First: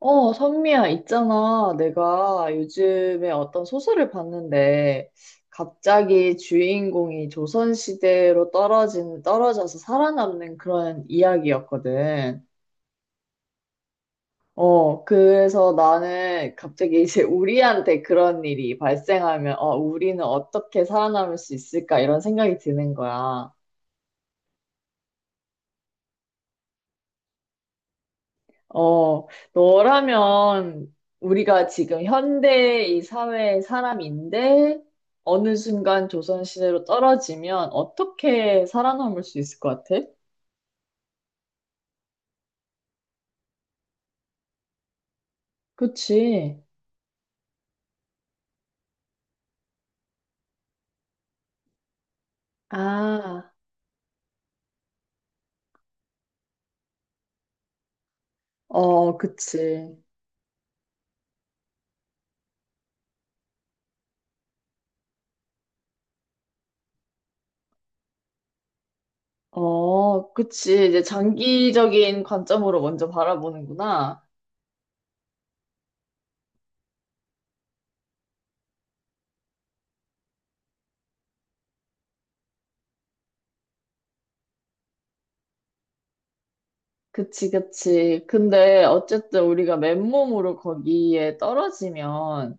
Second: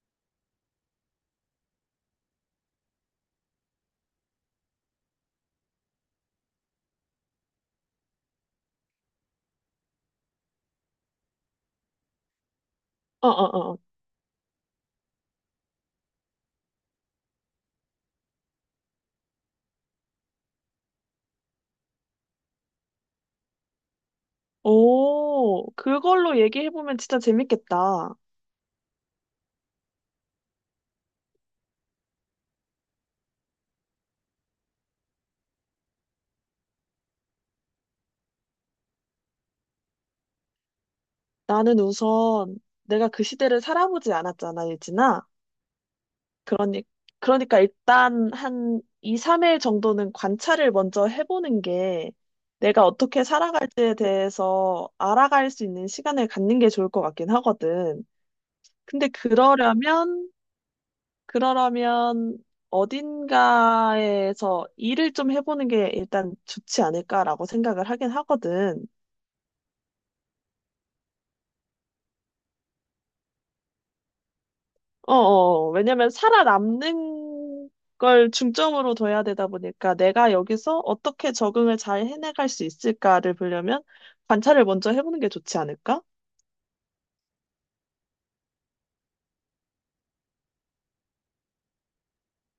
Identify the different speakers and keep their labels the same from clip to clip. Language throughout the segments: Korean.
Speaker 1: 선미야, 있잖아. 내가 요즘에 어떤 소설을 봤는데, 갑자기 주인공이 떨어져서 살아남는 그런 이야기였거든.
Speaker 2: 어, 어, 어.
Speaker 1: 그래서 나는 갑자기 이제 우리한테 그런 일이 발생하면, 우리는 어떻게 살아남을 수 있을까? 이런 생각이 드는 거야.
Speaker 2: 오, 그걸로 얘기해보면 진짜 재밌겠다.
Speaker 1: 어, 너라면 우리가 지금 현대 이 사회의 사람인데 어느 순간 조선시대로 떨어지면 어떻게 살아남을 수 있을 것 같아?
Speaker 2: 나는 우선 내가 그 시대를 살아보지 않았잖아, 예진아.
Speaker 1: 그치.
Speaker 2: 그러니, 그러니까 일단 한 2, 3일 정도는 관찰을 먼저 해보는 게 내가 어떻게
Speaker 1: 아,
Speaker 2: 살아갈지에 대해서 알아갈 수 있는 시간을 갖는 게 좋을 것 같긴 하거든. 근데
Speaker 1: 그치.
Speaker 2: 그러려면 어딘가에서 일을 좀 해보는 게 일단 좋지 않을까라고 생각을 하긴 하거든.
Speaker 1: 그치. 이제 장기적인 관점으로 먼저 바라보는구나.
Speaker 2: 왜냐면 살아남는 걸 중점으로 둬야 되다 보니까 내가 여기서 어떻게 적응을 잘 해내갈 수 있을까를 보려면 관찰을 먼저 해보는 게 좋지 않을까?
Speaker 1: 그치, 그치. 근데 어쨌든 우리가 맨몸으로 거기에 떨어지면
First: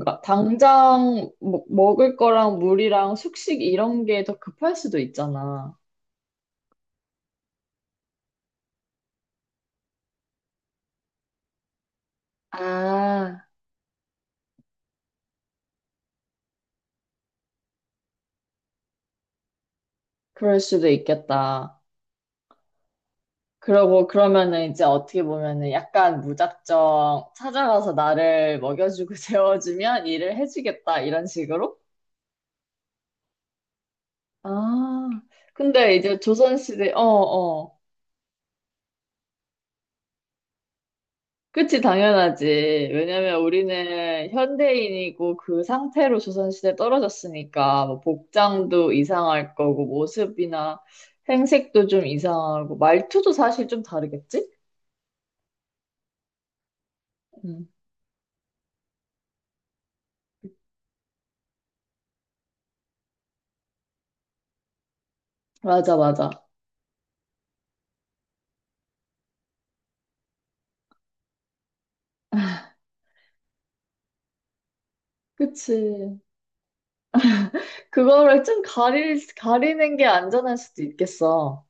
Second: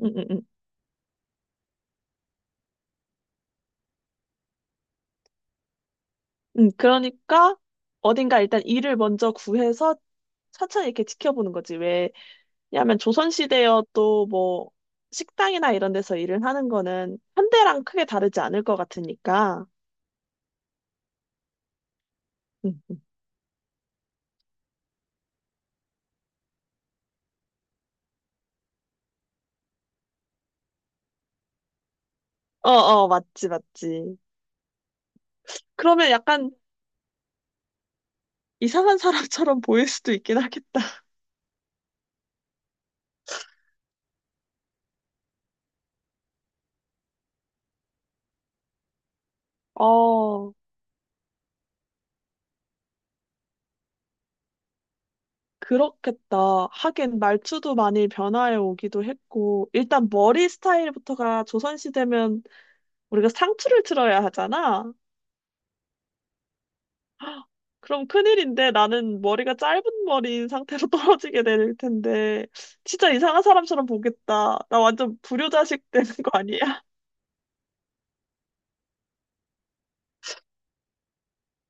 Speaker 2: 음, 음, 음.
Speaker 1: 당장 먹을 거랑 물이랑 숙식 이런 게 더 급할 수도 있잖아.
Speaker 2: 그러니까 어딘가 일단 일을 먼저 구해서 차차 이렇게 지켜보는 거지. 왜냐하면
Speaker 1: 아,
Speaker 2: 조선시대여도 뭐 식당이나 이런 데서 일을 하는 거는 현대랑 크게 다르지 않을 것 같으니까.
Speaker 1: 그럴 수도 있겠다.
Speaker 2: 음.
Speaker 1: 그러고 그러면은 이제 어떻게 보면은 약간 무작정 찾아가서 나를 먹여주고 재워주면 일을 해주겠다 이런 식으로?
Speaker 2: 어, 어, 맞지, 맞지.
Speaker 1: 아, 근데
Speaker 2: 그러면
Speaker 1: 이제
Speaker 2: 약간
Speaker 1: 조선시대, 어, 어.
Speaker 2: 이상한 사람처럼 보일 수도 있긴 하겠다.
Speaker 1: 그치, 당연하지. 왜냐면 우리는 현대인이고 그 상태로 조선시대에 떨어졌으니까 뭐 복장도 이상할 거고
Speaker 2: 어,
Speaker 1: 모습이나 행색도 좀 이상하고 말투도 사실 좀 다르겠지?
Speaker 2: 그렇겠다. 하긴
Speaker 1: 응.
Speaker 2: 말투도 많이 변화해 오기도 했고, 일단 머리 스타일부터가 조선시대면 우리가 상투를 틀어야 하잖아.
Speaker 1: 맞아, 맞아.
Speaker 2: 그럼 큰일인데 나는 머리가 짧은 머리인 상태로 떨어지게 될 텐데, 진짜 이상한 사람처럼 보겠다. 나 완전 불효자식 되는
Speaker 1: 그치.
Speaker 2: 거 아니야?
Speaker 1: 그거를 좀 가리는 게 안전할 수도 있겠어.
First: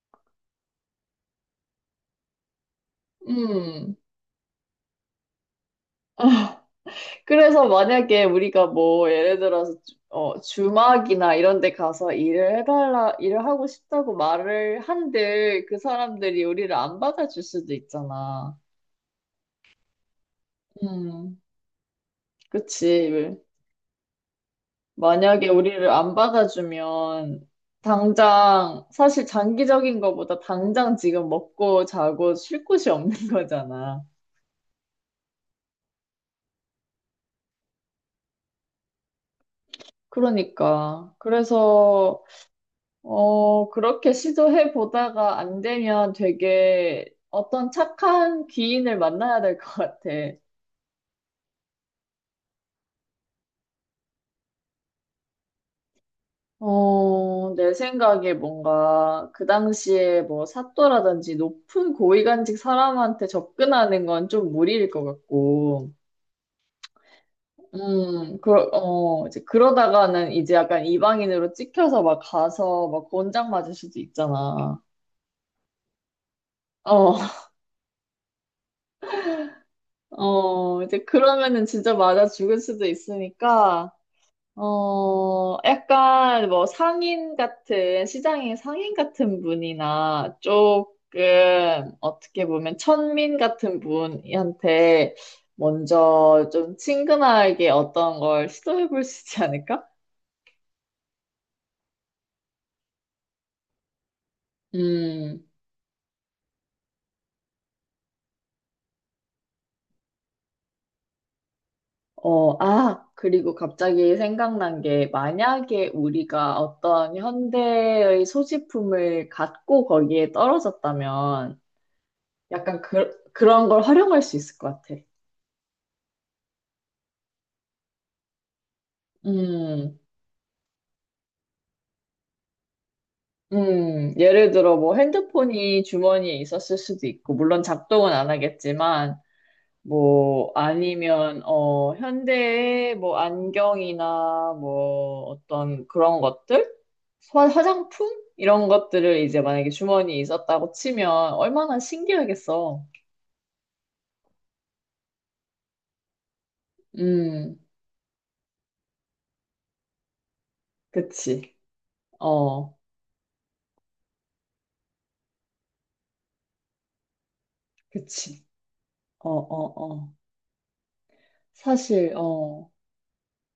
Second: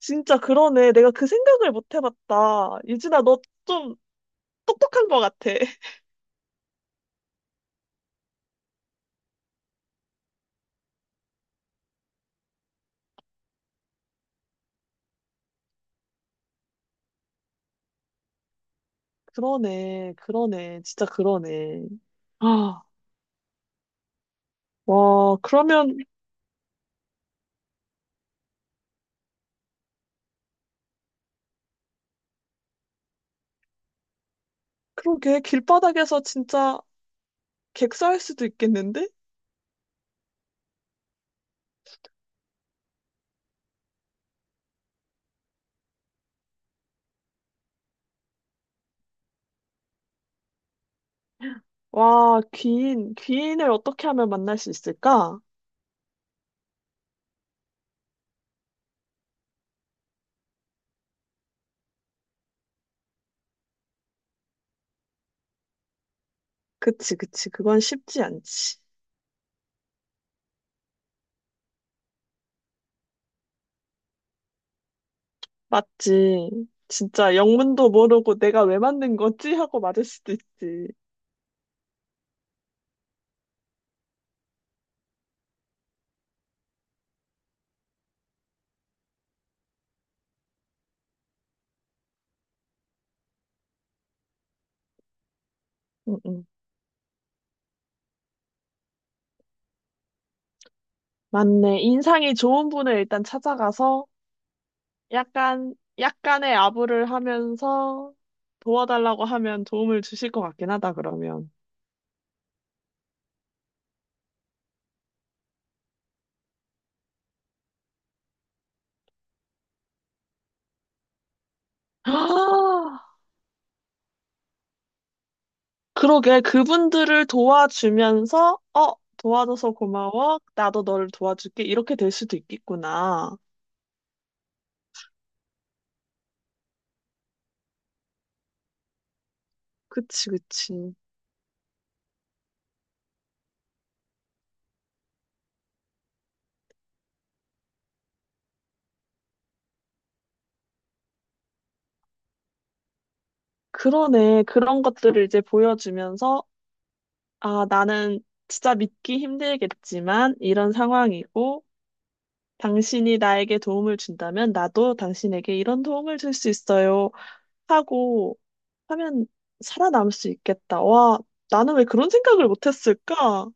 Speaker 2: 진짜 그러네. 내가 그 생각을 못 해봤다. 유진아, 너 좀
Speaker 1: 음.
Speaker 2: 똑똑한 거 같아.
Speaker 1: 그래서 만약에 우리가 뭐 예를 들어서 주막이나 이런 데 가서 일을 해달라, 일을 하고 싶다고 말을 한들 그 사람들이 우리를 안 받아줄 수도 있잖아.
Speaker 2: 그러네, 그러네, 진짜
Speaker 1: 음,
Speaker 2: 그러네. 아,
Speaker 1: 그치.
Speaker 2: 와,
Speaker 1: 만약에 우리를
Speaker 2: 그러면,
Speaker 1: 안 받아주면 당장 사실 장기적인 거보다 당장 지금 먹고 자고 쉴 곳이 없는 거잖아.
Speaker 2: 그러게, 길바닥에서 진짜 객사할 수도 있겠는데?
Speaker 1: 그러니까. 그래서 그렇게 시도해 보다가 안 되면 되게 어떤 착한 귀인을 만나야 될 것 같아.
Speaker 2: 와, 귀인, 귀인을 어떻게 하면 만날 수 있을까?
Speaker 1: 내 생각에 뭔가 그 당시에 뭐 사또라든지 높은 고위간직 사람한테 접근하는 건 좀 무리일 것 같고,
Speaker 2: 그치, 그치, 그건 쉽지 않지.
Speaker 1: 이제 그러다가는 이제 약간 이방인으로 찍혀서 막 가서 막 권장 맞을 수도 있잖아.
Speaker 2: 맞지.
Speaker 1: 어,
Speaker 2: 진짜 영문도 모르고 내가 왜 만든 거지? 하고 맞을 수도 있지.
Speaker 1: 이제 그러면은 진짜 맞아 죽을 수도 있으니까, 약간 뭐 상인 같은, 시장의 상인 같은 분이나 조금 어떻게 보면 천민 같은 분한테
Speaker 2: 응, 응.
Speaker 1: 먼저 좀 친근하게 어떤 걸 시도해 볼 수 있지 않을까?
Speaker 2: 맞네. 인상이 좋은 분을 일단 찾아가서
Speaker 1: 음,
Speaker 2: 약간, 약간의 아부를 하면서 도와달라고 하면 도움을 주실 것 같긴 하다, 그러면.
Speaker 1: 아, 그리고 갑자기 생각난 게 만약에 우리가 어떤 현대의 소지품을 갖고 거기에 떨어졌다면 약간 그런 걸 활용할 수 있을 것 같아.
Speaker 2: 그러게, 그분들을 도와주면서 어 도와줘서
Speaker 1: 음.
Speaker 2: 고마워, 나도 너를 도와줄게 이렇게 될 수도 있겠구나.
Speaker 1: 예를 들어 뭐 핸드폰이 주머니에 있었을 수도 있고, 물론 작동은 안 하겠지만,
Speaker 2: 그치,
Speaker 1: 뭐
Speaker 2: 그치.
Speaker 1: 아니면 어 현대의 뭐 안경이나 뭐 어떤 그런 것들, 화장품 이런 것들을 이제 만약에 주머니에 있었다고 치면 얼마나 신기하겠어.
Speaker 2: 그러네, 그런 것들을 이제 보여주면서
Speaker 1: 음,
Speaker 2: 아, 나는 진짜 믿기 힘들겠지만 이런
Speaker 1: 그치.
Speaker 2: 상황이고
Speaker 1: 어,
Speaker 2: 당신이 나에게 도움을 준다면 나도 당신에게 이런 도움을 줄 수 있어요 하고
Speaker 1: 그치.
Speaker 2: 하면
Speaker 1: 어, 어,
Speaker 2: 살아남을
Speaker 1: 어.
Speaker 2: 수 있겠다. 와, 나는 왜 그런
Speaker 1: 사실,
Speaker 2: 생각을
Speaker 1: 어.
Speaker 2: 못했을까.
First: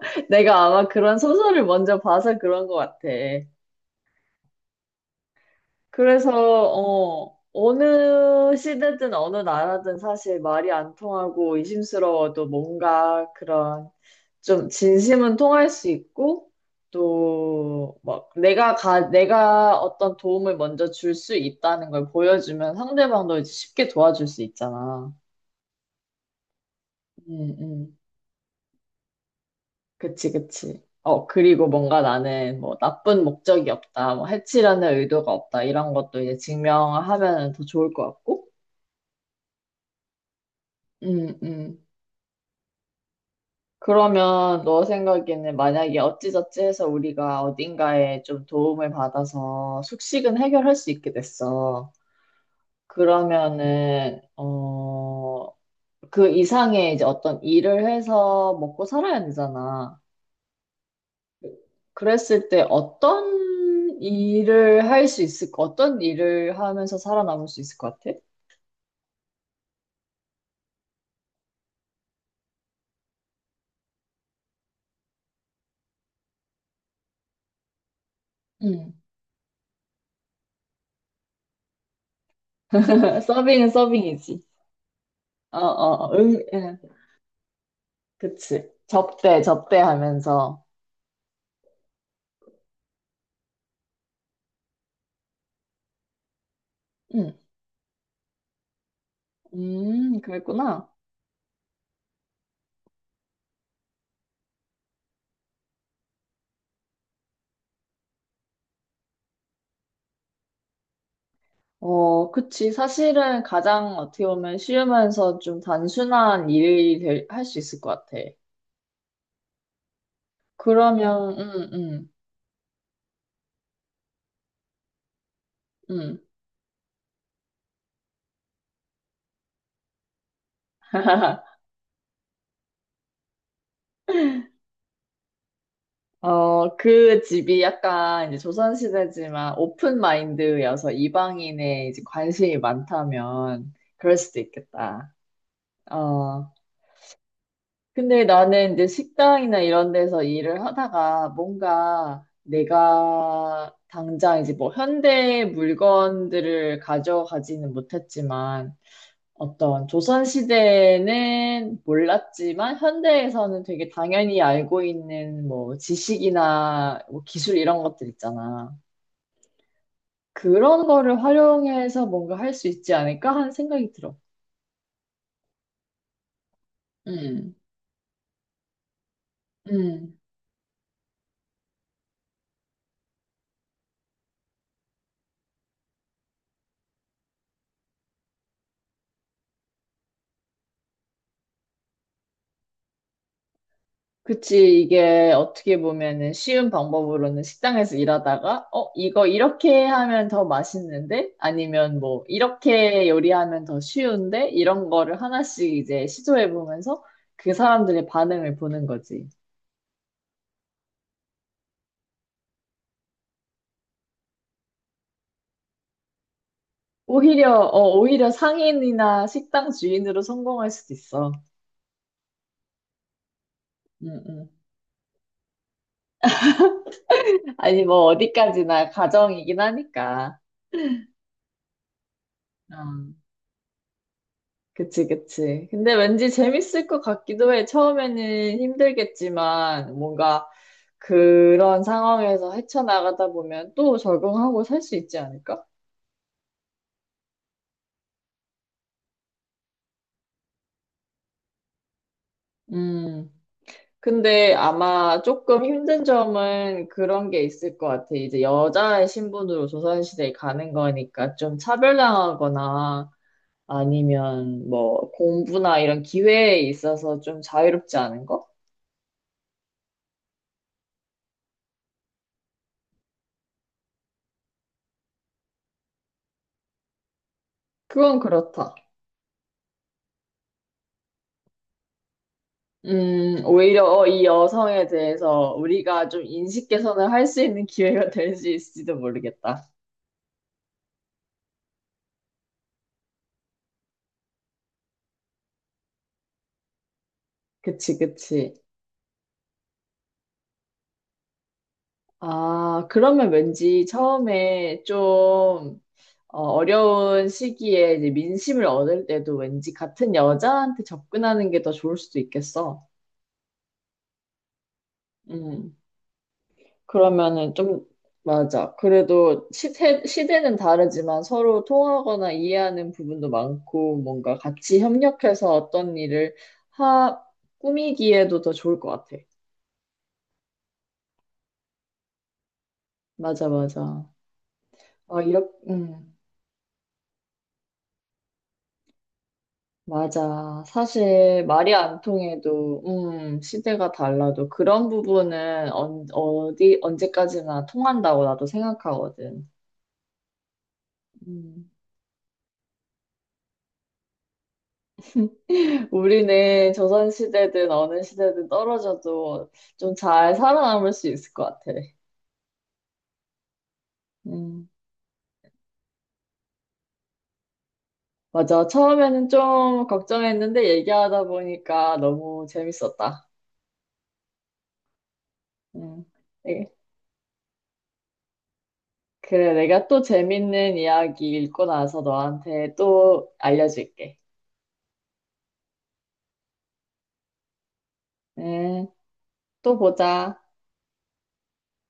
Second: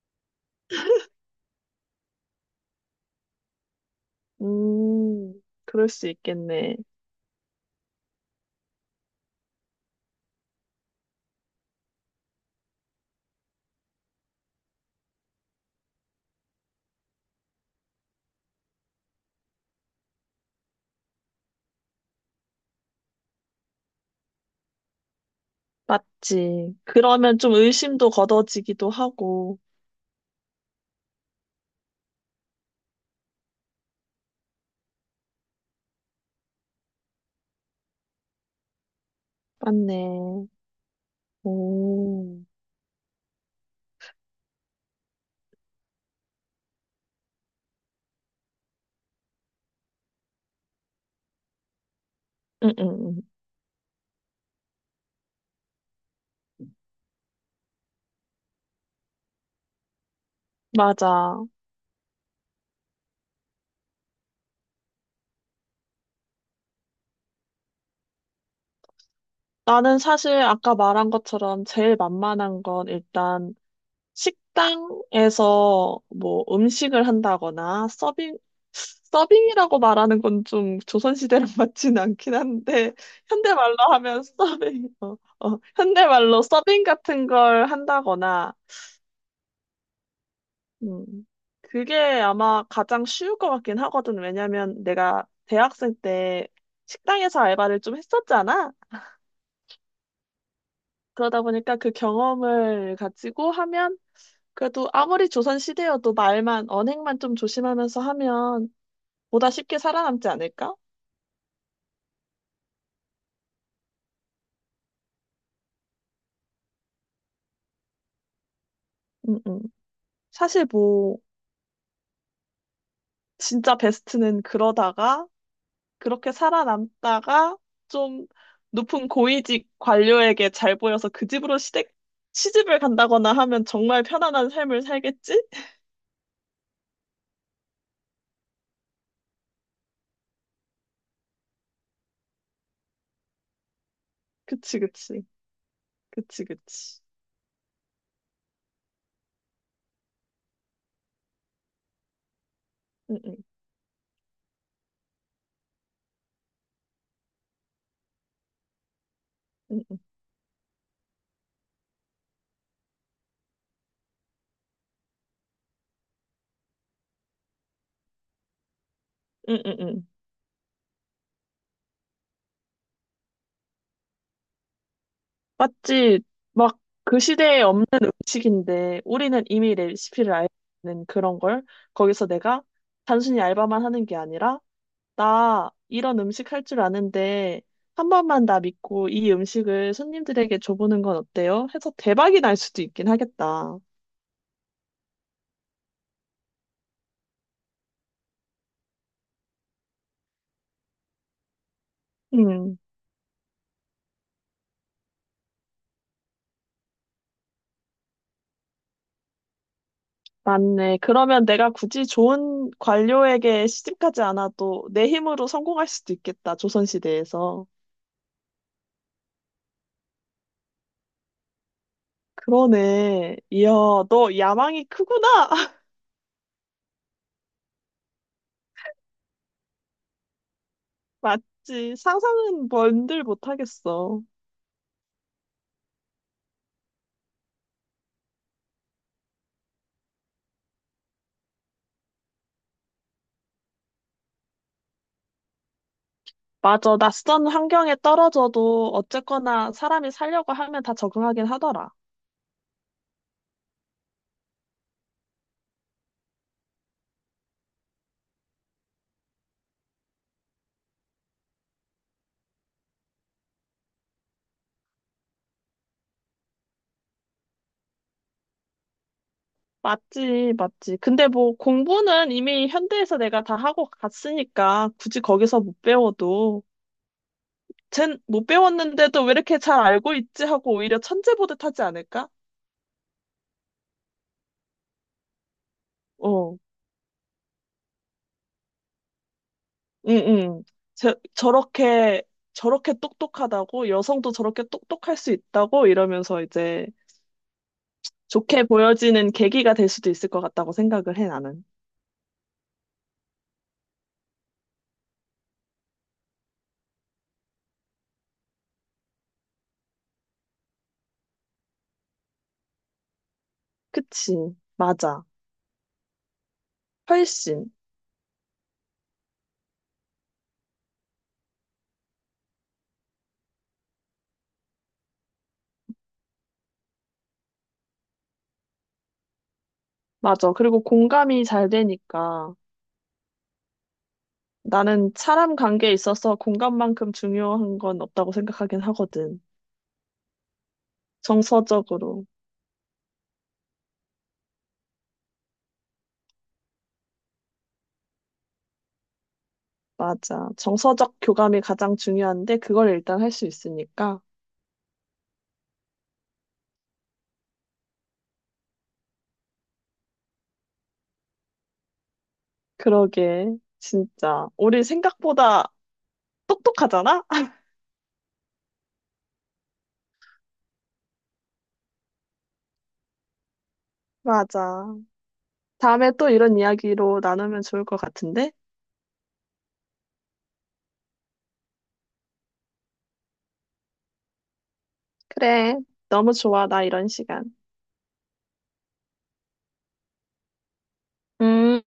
Speaker 1: 내가 아마 그런 소설을 먼저 봐서 그런 것 같아.
Speaker 2: 음, 그럴 수
Speaker 1: 그래서,
Speaker 2: 있겠네.
Speaker 1: 어느 시대든 어느 나라든 사실 말이 안 통하고 의심스러워도 뭔가 그런 좀 진심은 통할 수 있고 또 막 내가 어떤 도움을 먼저 줄 수 있다는 걸 보여주면 상대방도 이제 쉽게 도와줄 수 있잖아.
Speaker 2: 맞지. 그러면 좀
Speaker 1: 음, 음.
Speaker 2: 의심도 걷어지기도 하고.
Speaker 1: 그치, 그치. 어, 그리고 뭔가 나는 뭐 나쁜 목적이 없다, 뭐 해치려는 의도가 없다, 이런 것도 이제 증명하면 더 좋을 것 같고.
Speaker 2: 맞네.
Speaker 1: 음, 음.
Speaker 2: 오.
Speaker 1: 그러면 너 생각에는 만약에 어찌저찌 해서 우리가 어딘가에 좀 도움을 받아서 숙식은 해결할 수 있게 됐어.
Speaker 2: 응응응.
Speaker 1: 그러면은, 그 이상의 이제 어떤 일을 해서 먹고 살아야 되잖아.
Speaker 2: 맞아.
Speaker 1: 그랬을 때 어떤 일을 하면서 살아남을 수 있을 것 같아?
Speaker 2: 나는 사실 아까 말한 것처럼 제일 만만한 건 일단 식당에서 뭐 음식을 한다거나 서빙,
Speaker 1: 응.
Speaker 2: 서빙이라고 말하는 건 좀 조선시대랑 맞진 않긴 한데,
Speaker 1: 서빙은
Speaker 2: 현대말로 하면
Speaker 1: 서빙이지.
Speaker 2: 서빙, 어,
Speaker 1: 어,
Speaker 2: 어,
Speaker 1: 어, 응,
Speaker 2: 현대말로
Speaker 1: 응.
Speaker 2: 서빙 같은 걸 한다거나
Speaker 1: 그치. 접대하면서.
Speaker 2: 음. 그게 아마 가장 쉬울 것 같긴 하거든. 왜냐면 내가 대학생 때 식당에서 알바를 좀 했었잖아.
Speaker 1: 그랬구나.
Speaker 2: 그러다 보니까 그 경험을 가지고 하면 그래도 아무리 조선 시대여도 말만, 언행만 좀 조심하면서 하면 보다 쉽게 살아남지 않을까?
Speaker 1: 어, 그치. 사실은 가장 어떻게 보면 쉬우면서 좀 단순한 일이 할 수 있을 것 같아.
Speaker 2: 음, 음. 사실 뭐,
Speaker 1: 그러면,
Speaker 2: 진짜 베스트는 그러다가
Speaker 1: 음.
Speaker 2: 그렇게 살아남다가 좀 높은 고위직 관료에게 잘 보여서 그 집으로 시집을 간다거나 하면 정말 편안한 삶을 살겠지?
Speaker 1: 그 집이 약간 이제 조선시대지만 오픈 마인드여서 이방인의 이제 관심이 많다면 그럴 수도
Speaker 2: 그치,
Speaker 1: 있겠다.
Speaker 2: 그치. 그치,
Speaker 1: 어,
Speaker 2: 그치.
Speaker 1: 근데 나는 이제 식당이나 이런 데서 일을 하다가 뭔가
Speaker 2: 응, 응,
Speaker 1: 내가 당장 이제 뭐 현대 물건들을 가져가지는 못했지만 어떤
Speaker 2: 응,
Speaker 1: 조선시대에는 몰랐지만 현대에서는 되게 당연히 알고 있는 뭐 지식이나 뭐 기술 이런 것들 있잖아.
Speaker 2: 응, 응. 응.
Speaker 1: 그런 거를 활용해서 뭔가 할 수 있지 않을까 하는 생각이 들어.
Speaker 2: 맞지? 막 그
Speaker 1: 음,
Speaker 2: 시대에 없는 음식인데 우리는 이미
Speaker 1: 음.
Speaker 2: 레시피를 알는 그런 걸 거기서 내가 단순히 알바만 하는 게 아니라 나 이런 음식 할 줄 아는데 한 번만 나 믿고 이 음식을 손님들에게 줘보는 건 어때요? 해서 대박이 날 수도 있긴 하겠다.
Speaker 1: 그치, 이게 어떻게 보면은 쉬운 방법으로는 식당에서 일하다가, 어, 이거 이렇게 하면 더 맛있는데? 아니면 뭐,
Speaker 2: 음,
Speaker 1: 이렇게 요리하면 더 쉬운데? 이런 거를 하나씩 이제 시도해보면서 그 사람들의 반응을 보는 거지.
Speaker 2: 맞네. 그러면 내가 굳이 좋은 관료에게 시집가지 않아도 내 힘으로 성공할 수도 있겠다.
Speaker 1: 오히려,
Speaker 2: 조선시대에서.
Speaker 1: 어, 오히려 상인이나 식당 주인으로 성공할 수도 있어.
Speaker 2: 그러네. 이야,
Speaker 1: 음,
Speaker 2: 너
Speaker 1: 음.
Speaker 2: 야망이 크구나.
Speaker 1: 아니, 뭐, 어디까지나 가정이긴 하니까.
Speaker 2: 맞지. 상상은
Speaker 1: 어.
Speaker 2: 뭔들 못하겠어.
Speaker 1: 그치, 그치. 근데 왠지 재밌을 것 같기도 해. 처음에는 힘들겠지만, 뭔가 그런 상황에서 헤쳐나가다 보면 또 적응하고 살 수 있지 않을까?
Speaker 2: 맞아. 낯선 환경에 떨어져도 어쨌거나 사람이 살려고 하면 다 적응하긴 하더라.
Speaker 1: 음. 근데 아마 조금 힘든 점은 그런 게 있을 것 같아. 이제 여자의 신분으로 조선시대에 가는 거니까 좀 차별당하거나 아니면 뭐 공부나 이런 기회에 있어서 좀 자유롭지 않은 거?
Speaker 2: 맞지, 맞지. 근데 뭐 공부는 이미 현대에서 내가 다 하고 갔으니까 굳이 거기서 못 배워도
Speaker 1: 그건
Speaker 2: 쟨 못
Speaker 1: 그렇다.
Speaker 2: 배웠는데도 왜 이렇게 잘 알고 있지 하고 오히려 천재 보듯 하지 않을까?
Speaker 1: 이 여성에 대해서 우리가 좀
Speaker 2: 어,
Speaker 1: 인식 개선을 할 수 있는 기회가 될 수 있을지도 모르겠다.
Speaker 2: 응, 응. 저렇게 똑똑하다고 여성도 저렇게 똑똑할 수 있다고 이러면서 이제
Speaker 1: 그치, 그치.
Speaker 2: 좋게 보여지는 계기가 될 수도 있을 것 같다고 생각을 해 나는.
Speaker 1: 아, 그러면 왠지 처음에 좀 어려운 시기에 이제 민심을 얻을 때도 왠지 같은 여자한테 접근하는 게 더 좋을 수도 있겠어.
Speaker 2: 그치, 맞아.
Speaker 1: 음. 그러면은
Speaker 2: 훨씬
Speaker 1: 좀, 맞아. 그래도 시대는 다르지만 서로 통하거나 이해하는 부분도 많고, 뭔가 같이 협력해서 어떤 일을 하, 꾸미기에도 더 좋을 것 같아.
Speaker 2: 맞아. 그리고 공감이 잘 되니까.
Speaker 1: 맞아, 맞아.
Speaker 2: 나는
Speaker 1: 아, 이렇게,
Speaker 2: 사람 관계에 있어서 공간만큼 중요한 건 없다고 생각하긴 하거든.
Speaker 1: 맞아. 사실 말이 안
Speaker 2: 정서적으로.
Speaker 1: 통해도, 시대가 달라도 그런 부분은 언제까지나 통한다고 나도 생각하거든.
Speaker 2: 맞아. 정서적 교감이
Speaker 1: 음.
Speaker 2: 가장 중요한데 그걸 일단 할 수 있으니까.
Speaker 1: 우리는 조선시대든 어느 시대든 떨어져도 좀 잘 살아남을 수 있을 것 같아.
Speaker 2: 그러게. 진짜.
Speaker 1: 음,
Speaker 2: 우리 생각보다 똑똑하잖아?
Speaker 1: 맞아. 처음에는 좀 걱정했는데 얘기하다 보니까 너무 재밌었다.
Speaker 2: 맞아.
Speaker 1: 음,
Speaker 2: 다음에 또 이런
Speaker 1: 네.
Speaker 2: 이야기로 나누면 좋을 것 같은데?
Speaker 1: 그래, 내가 또 재밌는 이야기 읽고 나서 너한테 또 알려줄게.
Speaker 2: 그래. 너무 좋아. 나 이런 시간.
Speaker 1: 음, 또 보자.
Speaker 2: 음.